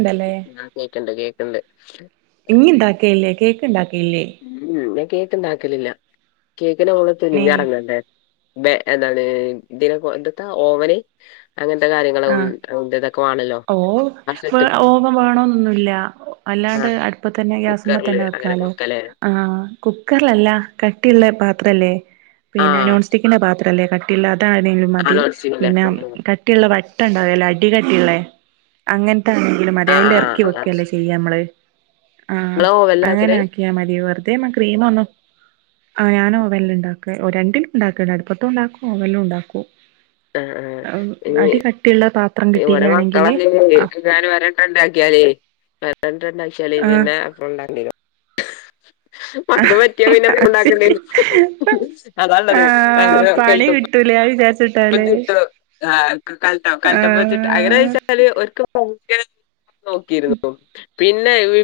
ണ്ടല്ലേ ആഹ് കേക്കിണ്ട് കേക്കിണ്ട്. ഇങ്ങ് ഇണ്ടാക്ക്യേയില്ലെ? കേക്ക് ഇണ്ടാക്ക്യേയില്ലെ? ഉം മ് ഞാൻ കേക്ക് ഇണ്ടാക്കലില്ല കേക്കിന് മോള്ത്തെ ഏ നിഞ്ഞ എറങ്ങണ്ടേ. ബേ എന്താണ് ഇതിന എന്താട്ടാ ഓവന്. അങ്ങനത്തെ കാര്യങ്ങളും ആഹ് അതിന്റെ ഇതൊക്കെ വാണല്ലോ ഓ ആ വ സെറ്റ് ഓവൻ വേണന്നന്നുല്ല. ആ അല്ലാണ്ട് അടുപ്പ തന്നെ ഗ്യാസ്മ്മ കുക്കറില് തന്നെ അങ്ങനൊക്കെ വെക്കാലോ. വെക്കലേ ആഹ് കുക്കർലല്ല കട്ടിയുള്ള പാത്രല്ലേ ആ പിന്നെ നോൺ സ്റ്റിക്കിന്റെ പാത്രം. ത്രല്ലെ കട്ടിയിള്ള അതാണെങ്കിലും ആ മതി നോൺ സ്റ്റിക്കിന്റെ പിന്നെ കട്ടിയുള്ള വാ ട്ട ണ്ടാവല്ലോ അടികട്ടിള്ളെ അങ്ങനത്താണെങ്കിലും മതി ആ ആ അയ്ലെർക്കി ആ വെക്കല്ലേ ചെയ്യ. നമ്മള് ആഹ് ഇങ്ങള് ഓവനിലാ അങ്ങനെ ആക്കല് ആക്കിയാ മതി വെറുതെ മ്മ ക്രീമൊന്നു. ആഹ് ഞാൻ ഓവന്ൽ ഉണ്ടാക്ക. ഓ രണ്ടിലും ഉണ്ടാക്കൽണ്ട് അടുപ്പത്തും ഉണ്ടാക്കും ഓവനലും ഉണ്ടാക്കും. ആ ആ ഏ ഈ അടി കട്ടിയുള്ള പാ ഇവിടെ മക്കളല്ല [unintelligible] ഞാൻ ഒരട്ടണ്ടാക്കിയാലേ ഒരട്ടണ്ടാക്കിയാലേ പിന്നെ എപ്പളുണ്ടാക്കണ്ട്യരും. മക്കക്ക് ആഹ് പറ്റിയ പിന്നെപ്പളും ശരി ഇണ്ടാക്കണ്ടേരും അതാള്ളത്. [unintelligible] ട്ടുലാ വിചാരിച് ചുട്ടു കാൽ കൽത്ത കൽത്തപ്പം ചുട്ട് അങ്ങന ആഹ് വെച്ചാല് ഓര്ക്കൊക്കെ ഭയങ്കര നോക്കിയിരുന്നു പിന്നെ വി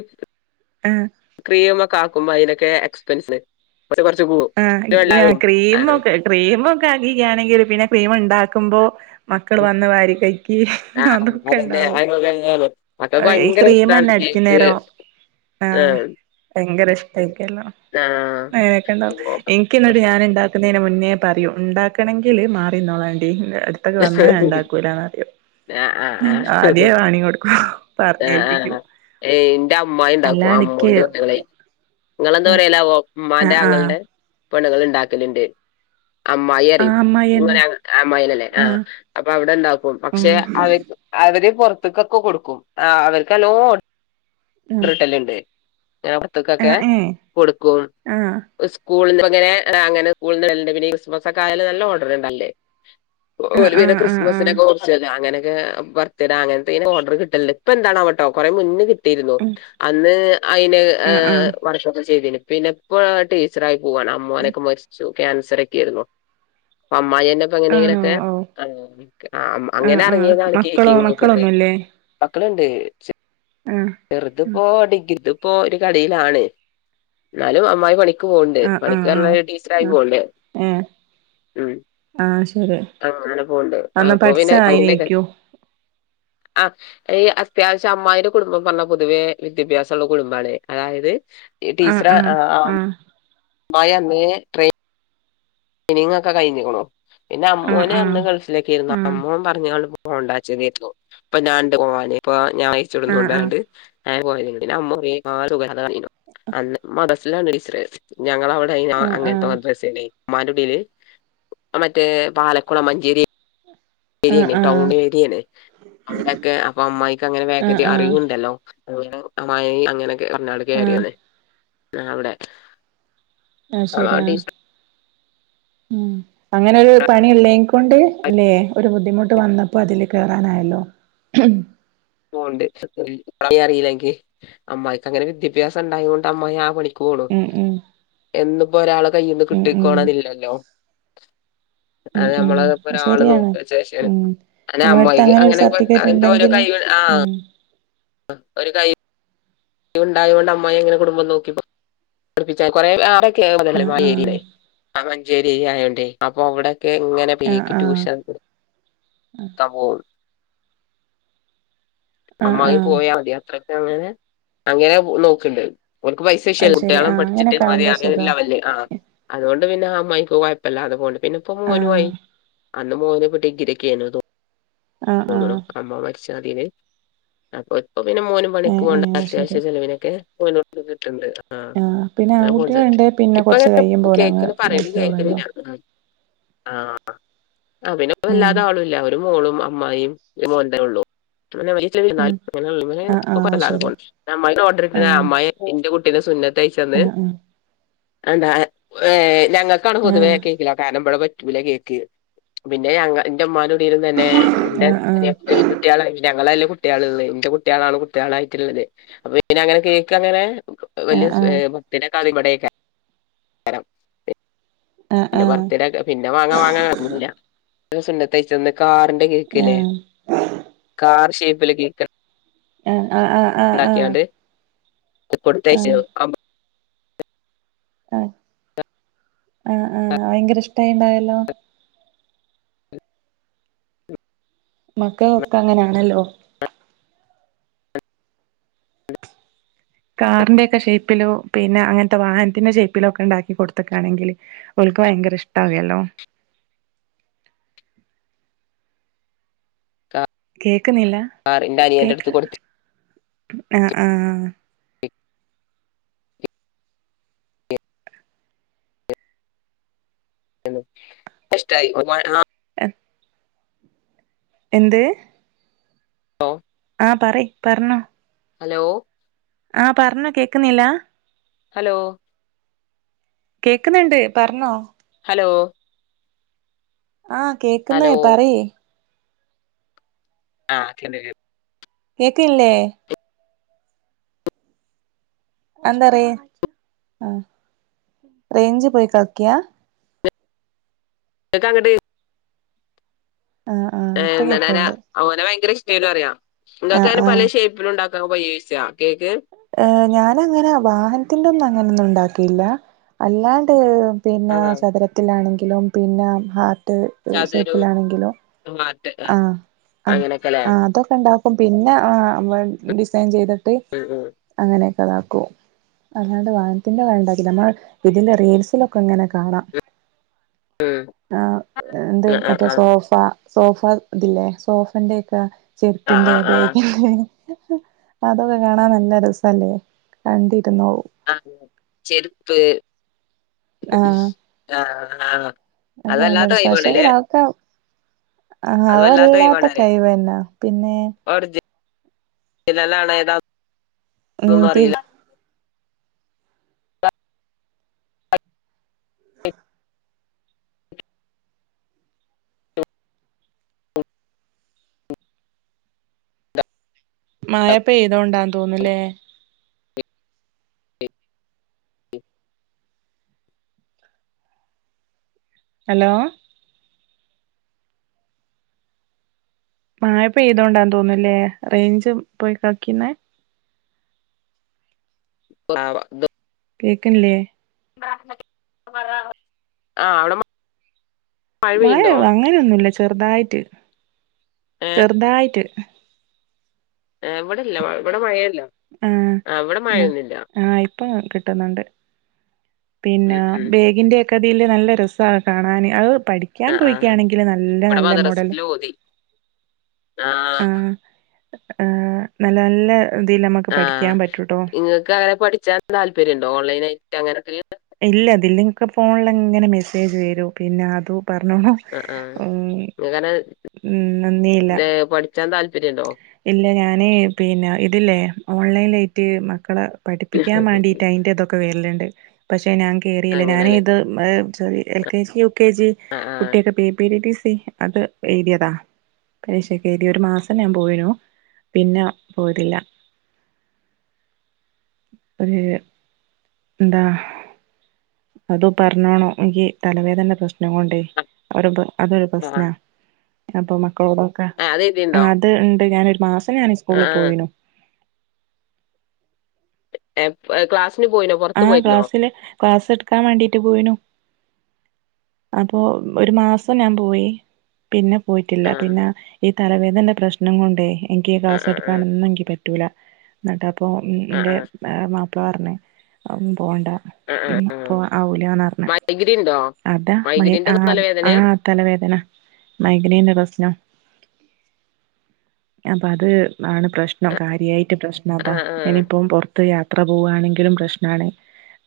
ആഹ്. ക്രീമ് ഒക്കെ ആക്കുമ്പോ അതിനൊക്കെ എക്സ്പെൻസ് കൊർച്ച് കൂടും. ആഹ് ക്രീമൊക്കെ ക്രീമൊക്കെ ആക്കി കാണെങ്കിൽ പിന്നെ ക്രീമുണ്ടാക്കുമ്പോ. മക്കൾ ഉം. വന്ന് വാരി കഴക്കി ആഹ് അതന്നെ അതൊക്കെണ്ടാവും അതിനോട് തന്നെയാണ് അ മക്കൾക്ക് ഈ ഭയങ്കര ഇഷ്ടാണ് ക്രീമന്നെ കേക്ക് വൈുന്നേരോ ആഹ് ഭയങ്കര ഇഷ്ടമായിരിക്കല്ലോ ആഹ് അങ്ങനെക്കെ ണ്ടാവും എനിക്ക് ഇന്നൊരു ഞാൻ ഇണ്ടാക്കുന്നതിന് മുന്നേ പറിയൂ ഇണ്ടാക്കണെങ്കില് മാറിന്നോളാണ്ടി എട് ത്ത്ക്ക് വന്ന ആഹ് ഞാൻ ഇണ്ടാക്കൂലന്ന്റിയും. ആഹ് ആഹ് ഉം ആധ്യേ വാണിങ്ങ് കൊടുക്കും പറഞ്ഞേൽപ്പിക്കും. ഏയ് ഇന്റെ അമ്മായ് ഉണ്ടാക്കും അല്ലാണ്ട് ഇക്ക് അമ്മോന്റെ പെണ്ണ്ങ്ങളെ. ഇങ്ങളെന്താ ആഹ് പറയലാവോ ആഹ് ഉമ്മാന്റെ ആഹ് ആങ്ങൾന്റെ പെണ്ണ്ങ്ങൾ ഇണ്ടാക്കലുണ്ട്. അമ്മായി ആഹ് അറിയും. അമ്മായിയന്നെ ഇങ്ങനെ അമ്മായിന്നല്ലേ. ആഹ് അപ്പൊ അവിടെ ഇണ്ടാക്കും ഉം പക്ഷെ അവ അവര് പൊർത്ത്ക്കൊക്കെ കൊടുക്കും. ആഹ് അവർക്ക് നല്ലോം ഉം ഓർഡർ കിട്ടലിണ്ട്. ഏഹ് പൊർത്ത്ക്കൊക്കെ ആഹ് ഏഹ് കൊടുക്കും. ആഹ് സ്കൂൾന്ന് ഇപ്പങ്ങനെ അങ്ങനെ സ്കൂൾന്ന് വര്ല്ണ്ട്. ക്രിസ്മസ് ഒക്കെ ആയാൽ നല്ല ഓർഡർ ഇണ്ടാവൽണ്ട്. ഒ ആഹ് ഓൽ പിന്നെ ആഹ് ആഹ് ക്രിസ്മസ്. ആഹ് സിനൊക്കെ [unintelligible] അങ്ങനക്കെ ബർത്ത്ഡേ അങ്ങൻത്തീനൊക്കെ ഓഡർ കിട്ടല്ണ്ട്. ഇപ്പൊ എന്താണാവട്ടോ കുറെ മുന്നേ കിട്ട ട്ടിരുന്നു ഉം അന്ന് അയിന് ആഹ് ഏഹ് ആഹ് വർക്കൊക്കെ ചെയ്തിന് പിന്നെപ്പം. [unintelligible] ടീച്ചറായ് പോവാണ്. ഉം അമ്മോനൊക്കെ മരിച്ചു. ക്യാൻസറൊക്കെയായ്രുന്നു. പ്പം അമ്മായന്നെ. ആണോ ഓ. അങ്ങനൊക്കെ ആഹ് അങ്ങനെ ആഹ് എറങ്ങിയതാണ് മക്കളോ കേക്കിങ്ങ്ക്ക് ഒക്കെ മക്കളൊന്നുല്ലേ മക്കളിണ്ട്. ആഹ് ചെറുത് ഇപ്പോ ഡിഗ്രി ത് ഇപ്പോ ഒരു കടയിലാണ് എന്നാലും അമ്മായി പണിക് ക്ക് പോവിണ്ട് ആഹ് പണിക്ക് ആഹ് പറഞ്ഞാൽ ടീച്ചറ ആയി ആഹ് ആഹ് പോവേ [unintelligible] ഏഹ് ഉം ആഹ് ശരി ആഹ് അങ്ങനെ പോണ്ട് അന്ന് ആപ്പ പിന്നെ [unintelligible] പഠിച്ചായിനേക്കും ആഹ് ഈ അത്യാവശ്യം അമ്മായിയുടെ കുടുംബം. പറഞ്ഞ പൊതുവെ വിദ്യാഭ്യാസം ഉള്ള കുടുംബമാണ് അതായത് ആഹ് ടീച്ചർ ആഹ് ആ അ ആഹ് മായന്നെ ട്രേ നിങ്ങ് ഒക്കെ കഴിഞ്ഞിക്കണു പിന്നെ അമ്മവോൻ അന്ന് ആഹ് ഗൾഫിലക്കെയിരുന്നു ആഹ് അമ്മോൻ പറഞ്ഞ പോണ്ടച്ചതേരിക്കും ഇപ്പൊ ഞാ ഇണ്ട് ഓൻ ഇപ്പ ഞാൻ ആഹ് ആഹ് അയച്ചിടുന്നണ്ട് ണ്ട് [unintelligible] ഞങ്ങള അവിടെ ഞാ ആഹ് ആഹ് ആഹ് അങ്ങനത്തെ മദ്രസേണേ ഉമ്മാന്റെ ഉടീല് മറ്റേ പാലക്കുള മഞ്ചേരി ശരിയണ് ആഹ് ടൗണേരിയേണ് അങ്ങിടൊക്കെ അപ്പൊ അമ്മായിക്ക് അങ്ങനെ ആഹ് വേക്കൻസി ആഹ് അറിവു ആഹ് ഉണ്ടല്ലോ [unintelligible] അമ്മായി അങ്ങനൊക്കെ പറഞ്ഞാട് ആഹ് കേറിയന്നെ ആ അവിടെ അത് ശെരി ആ ആഹ് ടീ ഉം അങ്ങനെ ഒരു പണി എള്ളെങ്കി കൊണ്ട് അല്ലേ ഒരു ബുദ്ധിമുട്ട് വന്നപ്പോ അതില് കേയറാനായല്ലോ ഉം പോവണ്ട് [unintelligible] അറിയില്ലെങ്കി അമ്മായിക്ക് അങ്ങനെ വിദ്യാഭ്യാസം ഇണ്ടായോണ്ട് അമ്മായി ആ പണി ക്ക് പോവുള്ളു ഉം ഉം എന്നിപ്പൊ ഒരാളെ കയ്യീന്ന് ഉം ഉം കിട്ടിക്കോണോന്നില്ലല്ലോ ഉം അത് ഉം നമ്മളത് ഇപ്പൊ അത് ഒരാള് ശരിയാണ് നോക്കിയ ഉം ശേഷായിരിക്കും അല്ലെ നമ്മളെ അടുത്ത് അമ്മായിക്ക് ഒരു അങ്ങനെ [unintelligible] സർട്ടിഫിക്കറ്റ് അങ്ങനത്തോരോ ഇണ്ടെങ്കില് കൈകൾ ആഹ് ഉം ഒരു കൈ യ്യുണ്ടായോണ്ട് അമ്മായി ഇങ്ങനെ കുടുംബം നോക്കി ആഹ് ആഹ് [unintelligible] [unintelligible] മഞ്ചേരി ആയോണ്ടേ അപ്പൊ അവിടെ ക്കെ ഇങ്ങനെ ആഹ് പീക്ക് ആഹ് ടൂഷൻ കൊടുക്കാൻ പോവൊള്ളൂ ആഹ് അമ്മായി ആഹ് പോയാ മതി യാത്ര അങ്ങനെ നോക്കെണ്ട് ഓർക്ക് പൈസ അത് വിഷയല്ല ശരി കുട്ടികളും ആഹ് പഠിച്ചിട്ട് അങ്ങനൊക്കെ മതി ആവുമ്പോ അങ്ങനെ ഒര് സുഖാ ലെവല് ആഹ് അതുകൊണ്ട് പിന്നെ അമ്മായിക്ക് കൊഴപ്പില്ല അത് പോണ്ട് പിന്നെ ഇപ്പൊ ആഹ് മോനുവായി അന്ന് മോനിപ്പ ഡിഗ്രിക്കായിന്നു ആഹ് തോന്നണു ആഹ് അമ്മ മരിച്ച അതീന് അപ്പോ ഇപ്പൊ പിന്നെ മോനും പണിക്കു ഏഹ് പോണുണ്ട് ഏഹ് അത് ശരി അത്യാവിശ്യ ചെലവിനൊക്കെ മോനു [unintelligible] കിട്ടണണ്ട്‌ ആഹ് പിന്നെ ഞാൻ പോണെണ്ട് ആൺകുട്ടികളുണ്ട് പിന്നെ കുറച്ച് ഇപ്പങ്ങനെ കഴിയും പോലെ അങ്ങ് കേക്കണ പറയണ നോക്കിയോളല്ലോ കേക്കണില്ല ആഹ് ആഹ് അഹ് പിന്നെ ഉം വല്ലാതെ ആളുംല്ല ഒരു മോളും അമ്മായീം മോന്റെ ഉള്ളൂ അങ്ങനെ ഉം ആഹ് ആഹ് ശരി [unintelligible] അമ്മായി ഓർഡർ ഇട്ടണാ ആഹ് അമ്മായി ഇന്റെ കുട്ടീനെ സുന്നത്ത് കയിച്ചന്ന് ആഹ് ആഹ് അതെന്താ ഏഹ് ഞങ്ങക്കാണ് പൊതുവേ കേ‌ക്കിലോ കാരണം ഇവിടെ പ റ്റൂല കേക്ക് പിന്നെ ഞങ്ങ എന്റെ ഉമ്മാന്റെ കുടിയിലും തന്നേ ആഹ് ആഹ് എയുന്റുട്ട്യാള ഞങ്ങളല്ലെ കുട്ട്യാളിള്ളെ ഇന്റെ കുട്ട്യാളാണ് കുട്ടികളായിട്ടിള്ളത് അപ്പൊ പിന്നെ അങ്ങനെ കേക്കങ്ങനെ വല്ല്യ ആഹ് സ് എഹ് ബർത്ത്ഡേക്കെ ആദ്യമായിട്ടാ [unintelligible] ആഹ് ആഹ് ആഹ് ആഹ് പിന്ന ആഹ് ബർത്ത്ടേക്കാ പിന്നെ വാങ്ങാ വാങ്ങാ [unintelligible] സുന്നത്ത് കഴിച്ചേന്റന്ന് കാറിന്റെ കേ‌ക്കില്ലെ കാർ ഷേപ്പിലക്ക ഇരിക്കണ അഹ് അഹ് ആഹ് ആഹ് ആഹ് ഇണ്ടാക്കിയാണ്ട് കൊടുത്തയച്ചു [unintelligible] ആഹ് ആഹ് ആഹ് ഭയങ്കര ഇഷ്ട്ടായിണ്ടാവല്ലോ മക്കകൊക്കെ അങ്ങനാണല്ലോ കാറിന്റെക്കെ ഷേപ്പിലോ പിന്നെ അങ്ങനത്തെ വാഹനത്തിന്റെ ഷേപ്പിലോ ഒക്കെ ഇണ്ടാക്കി കൊടുത്തക്കാണെങ്കില് ഓലിക്ക് ഭയങ്കര ഇഷ്ട്ടാകേല്ലോ കേക്ക്ന്നില്ല കാറിന്റെ അനിയന്റെ കേക്ക് അടുത്ത് കൊടുത്തു ഉം ആഹ് ആഹ് [unintelligible] ഇഷ്ട്ടായി ഒരുപാട് ആഹ് എഹ് എന്തേ [unintelligible] ആഹ് പറയ് പറഞ്ഞോ ഹലോ ആഹ് പർഞ്ഞോ കേക്കുന്നില്ലാ ഹലോ കേക്ക്ന്നിണ്ട് പർഞ്ഞോ ഹലോ ആഹ് കേക്കുന്നേ ഹലോ പറി ആഹ് അങ്ങനെ രു കേക്കില്ലേ എന്താറ് ആഹ് റേഞ്ച്പോയി കളിക്യാ ഇതൊക്കെ അങ്ങട്ട് ആഹ് ആഹ് ഏഹ് ഇപ്പൊ എന്തനാ കേക്കണ്ട് ഓനെ ഭയങ്കര ഇഷ്ടേനു റയാം ആഹ് നിങ്ങക്കങ്ങന ആഹ് പലേശെയ് എപ്പള് ഇണ്ടാക്കാ പയേസ കേക്ക് ഏഹ് ഞാനങ്ങനെ വാഹനത്തിന്റെന്നും അങ്ങനൊന്നും ഇണ്ടാ‌ക്കില്ല അല്ലാണ്ട് പിന്നാ ആഹ് ചതുരത്തിലാണെങ്കിലും പിന്നെ ഹാർട്ട് അതെരു ഷേപ്പിലാണെങ്കിലും മാ ആഹ് ആഹ് അതൊക്കെണ്ടാക്കും പിന്നെ ആഹ് ഡിസൈൻ ചെയ്തിട്ട് ഉം ഉം അങ്ങനെയൊക്കെ താകൊ അല്ലാണ്ട് വാനത്തിന്റെ കണ്ടാക്കില നമ്മള് ഇതില് റീൽസിലൊക്കെ ഇങ്ങനെ കാണാ ഉം ആഹ് എന്ത് ആഹ് മറ്റേ ആഹ് സോഫ സോഫ ഇതില്ലേ സോഫന്റെക്കെ ആഹ് ചെരിപ്പിന്റെ ആഹ് ബേഗ ആഹ് അതൊക്കെ കാണാൻ നല്ലരസല്ലേ കണ്ടിരുന്നോവു ആഹ് ചെര്പ്പ് ആഹ് ആഹ് ആഹ് അത് നല്ല വല്ലാത്ത രസ കഴിവാണ്ല്ലേ ശെങ്കില് ആക്കാ ആഹ് അത് കഴിവാണ് വല്ലാത്ത കൈവന്നെ പിന്നെ [unintelligible] ഏതാ ഉം ന്നെന്നു തി അറീല്ല മാഴ പെയ്തോണ്ടാന്ന് തോന്നുലേ അലോ മായ പെയ്തോണ്ടാന്ന് തോന്നൂല്ലേ റേഞ്ച് പോയി കളിക്നെ ആവ കേക്ക്ണ്ല്ലേ ആഹ് അവിടെ മ മഴോ അങ്ങനെയൊന്നുല്ല ചെർതായിറ്റ് ഏഹ് ചെർതായിറ്റ് ഏഹ് ഇവിടെല്ല ഇവിടെ മഴയെല്ല ആഹ് ന്നാ ആയി ഇപ്പ കിട്ട്ണ്ണ്ട് പിന്നെ ഉം ഉം ബേഗിന്റെ ക്ക തില് നല്ല രസാണ് കാണാന് അഹ് പഠികാം ആഹ് ആഹ് പോയികാണെങ്കിൽ നല്ല ഇവിടെ നല്ല മോഡല് ആഹ് അ ആഹ് നല്ല നല്ല ഇതിൽ നമുക്ക് ആഹ് പഠിക്കാൻ പറ്റൂട്ടോ ഇങ്ങക്ക് അങ്ങനെ പഠിച്ചാൻ താല്പര്യണ്ടോ ഓൺലൈനായിട്ട് അങ്ങനെയൊക്കെ ഇല്ല അതില്ന്ക്ക് ഫോണിൽ ഇങ്ങനെ മെസ്സേജ് വരൂ പിന്നെ അതു പറഞ്ഞോളാ ആഹ് ആഹ് ഉം നന്ദിയില്ല നിങ്ങക്കനെ പഠിച്ചാൻ താല്പര്യണ്ടോ ഇല്ല ഞാന് പിന്നെ ഇതില്ലേ ഓൺലൈനായിട്ട് മക്കളെ പഠിപ്പിക്കാൻ മാണ്ടി അയിന്റെ ഇതൊക്കെ വർല്ണ്ട് പക്ഷെ ഞാൻ കേറിയില്ല ഞാന് അങ്ങനല്ലേ ത് sorry L K G U K G ആ ആ കുട്ടിയൊക്കെ P P C T C അത് എഴുതിയതാ പരീക്ഷക്കെഴുതിയ ഒരു മാസ ഞാൻ പോയിന്നു പിന്നെ പോയിട്ടില്ല ഒർ എന്താ അത് പറഞ്ഞാണോ എനിക്ക് തലവേദന പ്രശ്നം കൊണ്ടേ ആ, അത് അതൊരു ആ. പ്രശ്നാ അപ്പൊ മക്കളോടൊക്കെ ആ, അത് എഴുതിണ്ടോ ആഹ് ഹ് ഇണ്ട് ഞാനൊരു മാസം ഞാന് ആ സ്കൂളിൽ ആ പോയിനു എപ്പ ക്ലാസിനു പോയിനു ആഹ് ക്ലാസ്സില് ക്ലാസ്സ് എടുകാം വേണ്ടീട്ട് പോയിനു അപ്പോ ഒരു മാസം ഞാൻ പോയി പിന്നെ പോയിട്ടില്ല ആ പിന്നെ ഈ തലവേദന്റെ പ്രശ്നം കോണ്ടേ എനിക്ക് ആ ആ ക്ലാസ് ആ ആ എടുക്കാനോ എനി പ റ്റൂല ന്നിട്ട അപ്പോ ആ ന്റെ മാപ്പള പറഞ്ഞ് എം പോണ്ട ആ ആ [unintelligible] പോ ആ. ആവുലന്നർഞ്ഞ് ർഞ്ഞ് മൈഗ്രെയിൻ ഉണ്ടോ അതാ മ മൈഗ്രെയിൻ്റെ ആഹ് ആഹ തലവേദനയാ തലവേദന മൈഗ്രൈന്റെ പ്രശ്നം അപ്പൊ അത് ആണ് പ്രശ്നം കാര്യമായിട്ട് പ്രശ് ആ അതാ ആ ഇനിയിപ്പം പുറത്ത് യാത്ര പോവുവാണെങ്കിലും പ്രശ്നണ്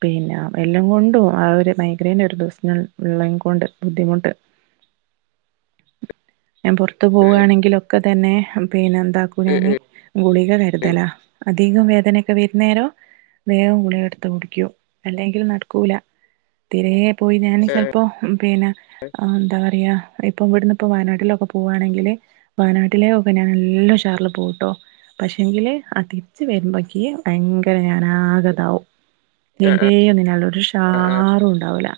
പിന്നെ എല്ലാം കൊണ്ടും ആഹ് ഒരു മൈഗ്രൈന്റെ ഒരു പ്രശ്ന ഇള്ളൻ കൊണ്ട് ബുദ്ധിമുട്ട് [unintelligible] ഞൻ പൊറത്തു ഉം, പോവണെങ്കിലൊക്കെ തന്നെ പിന്നെ എന്താക്കൂ ഉം, ഞാന് ഉം, ഉം. ഗുളിക കരുതല അധികം വേദനയൊക്കെ വരുന്നേരം വേഗം ഗുളിക ത്ത് കുടിക്കും അല്ലെങ്കി നടക്കൂല തിരേ പോയി ഞാന് ആ ചെൽപ്പോ പിന്നെ അ എന്താ പറയ ഇപ്പം ഇവിടുന്ന്പ്പോ വയനാട്ടിലൊക്കെ പോവണെങ്കില് വയനാട്ടില് പിന്നേ നല്ല ഉഷാറില് പോവുട്ടോ പക്ഷേങ്കില് അതിരിച്ച് വരുമ്പോഴക്ക് ഭയങ്കര ഞാനാകിതാവും ആ ആ ആ തീരെ ഇതിണ്ടാവൂല ഒരു ഷാറും ഇണ്ടാവൂല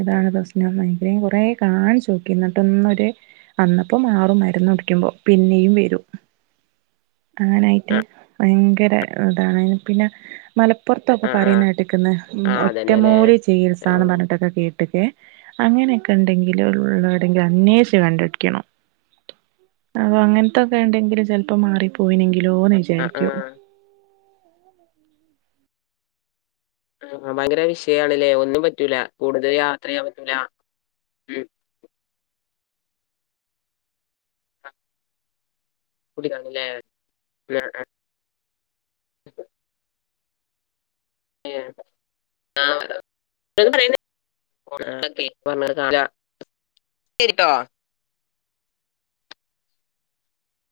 അതാണ് പ്രശ്നം മൈഗ്രൈൻ കൊറേ കാണിചോക്കി എന്നിട്ടൊന്നൊര് അന്നപ്പം മാറും മരുന്ന് കുടിക്കുമ്പോ പിന്നേയും വരൂ. അങ്ങനൊയിട്ട് ആ ഭയങ്കര ഇതാണ് പിന്നെ മലപ്പുറത്തൊക്കെ ആ ആ പറയുന്ന കേട്ടിക്കണ് ആ, അതന്നെ അല്ലേ ഒറ്റമൂലി ആ ചികിത്സന്ന് പറഞ്ഞിട്ടൊക്കെ കേട്ടിക്കെ അങ്ങനെയൊക്കെ ഉണ്ടെങ്കില് ഉള്ളടെങ്കിലും അന്വേഷിച്ച് കണ്ടുടിക്കണം അപ്പൊ അങ്ങൻത്തൊക്കെ ഇണ്ടെങ്കിൽ ചെലപ്പോ മാറിപ്പോയിനെങ്കിലോന്ന് ആ വിചാരിക്കു ആ ആഹ് ഭയങ്കര വിഷയണ്ല്ലേ ഒന്നും പറ്റൂല കൂടുതൽ യാത്രയ്യാൻ പറ്റൂല ഉം കൂടി കാണുലേ അ ആഹ് എ ആഹ് [unintelligible] [unintelligible]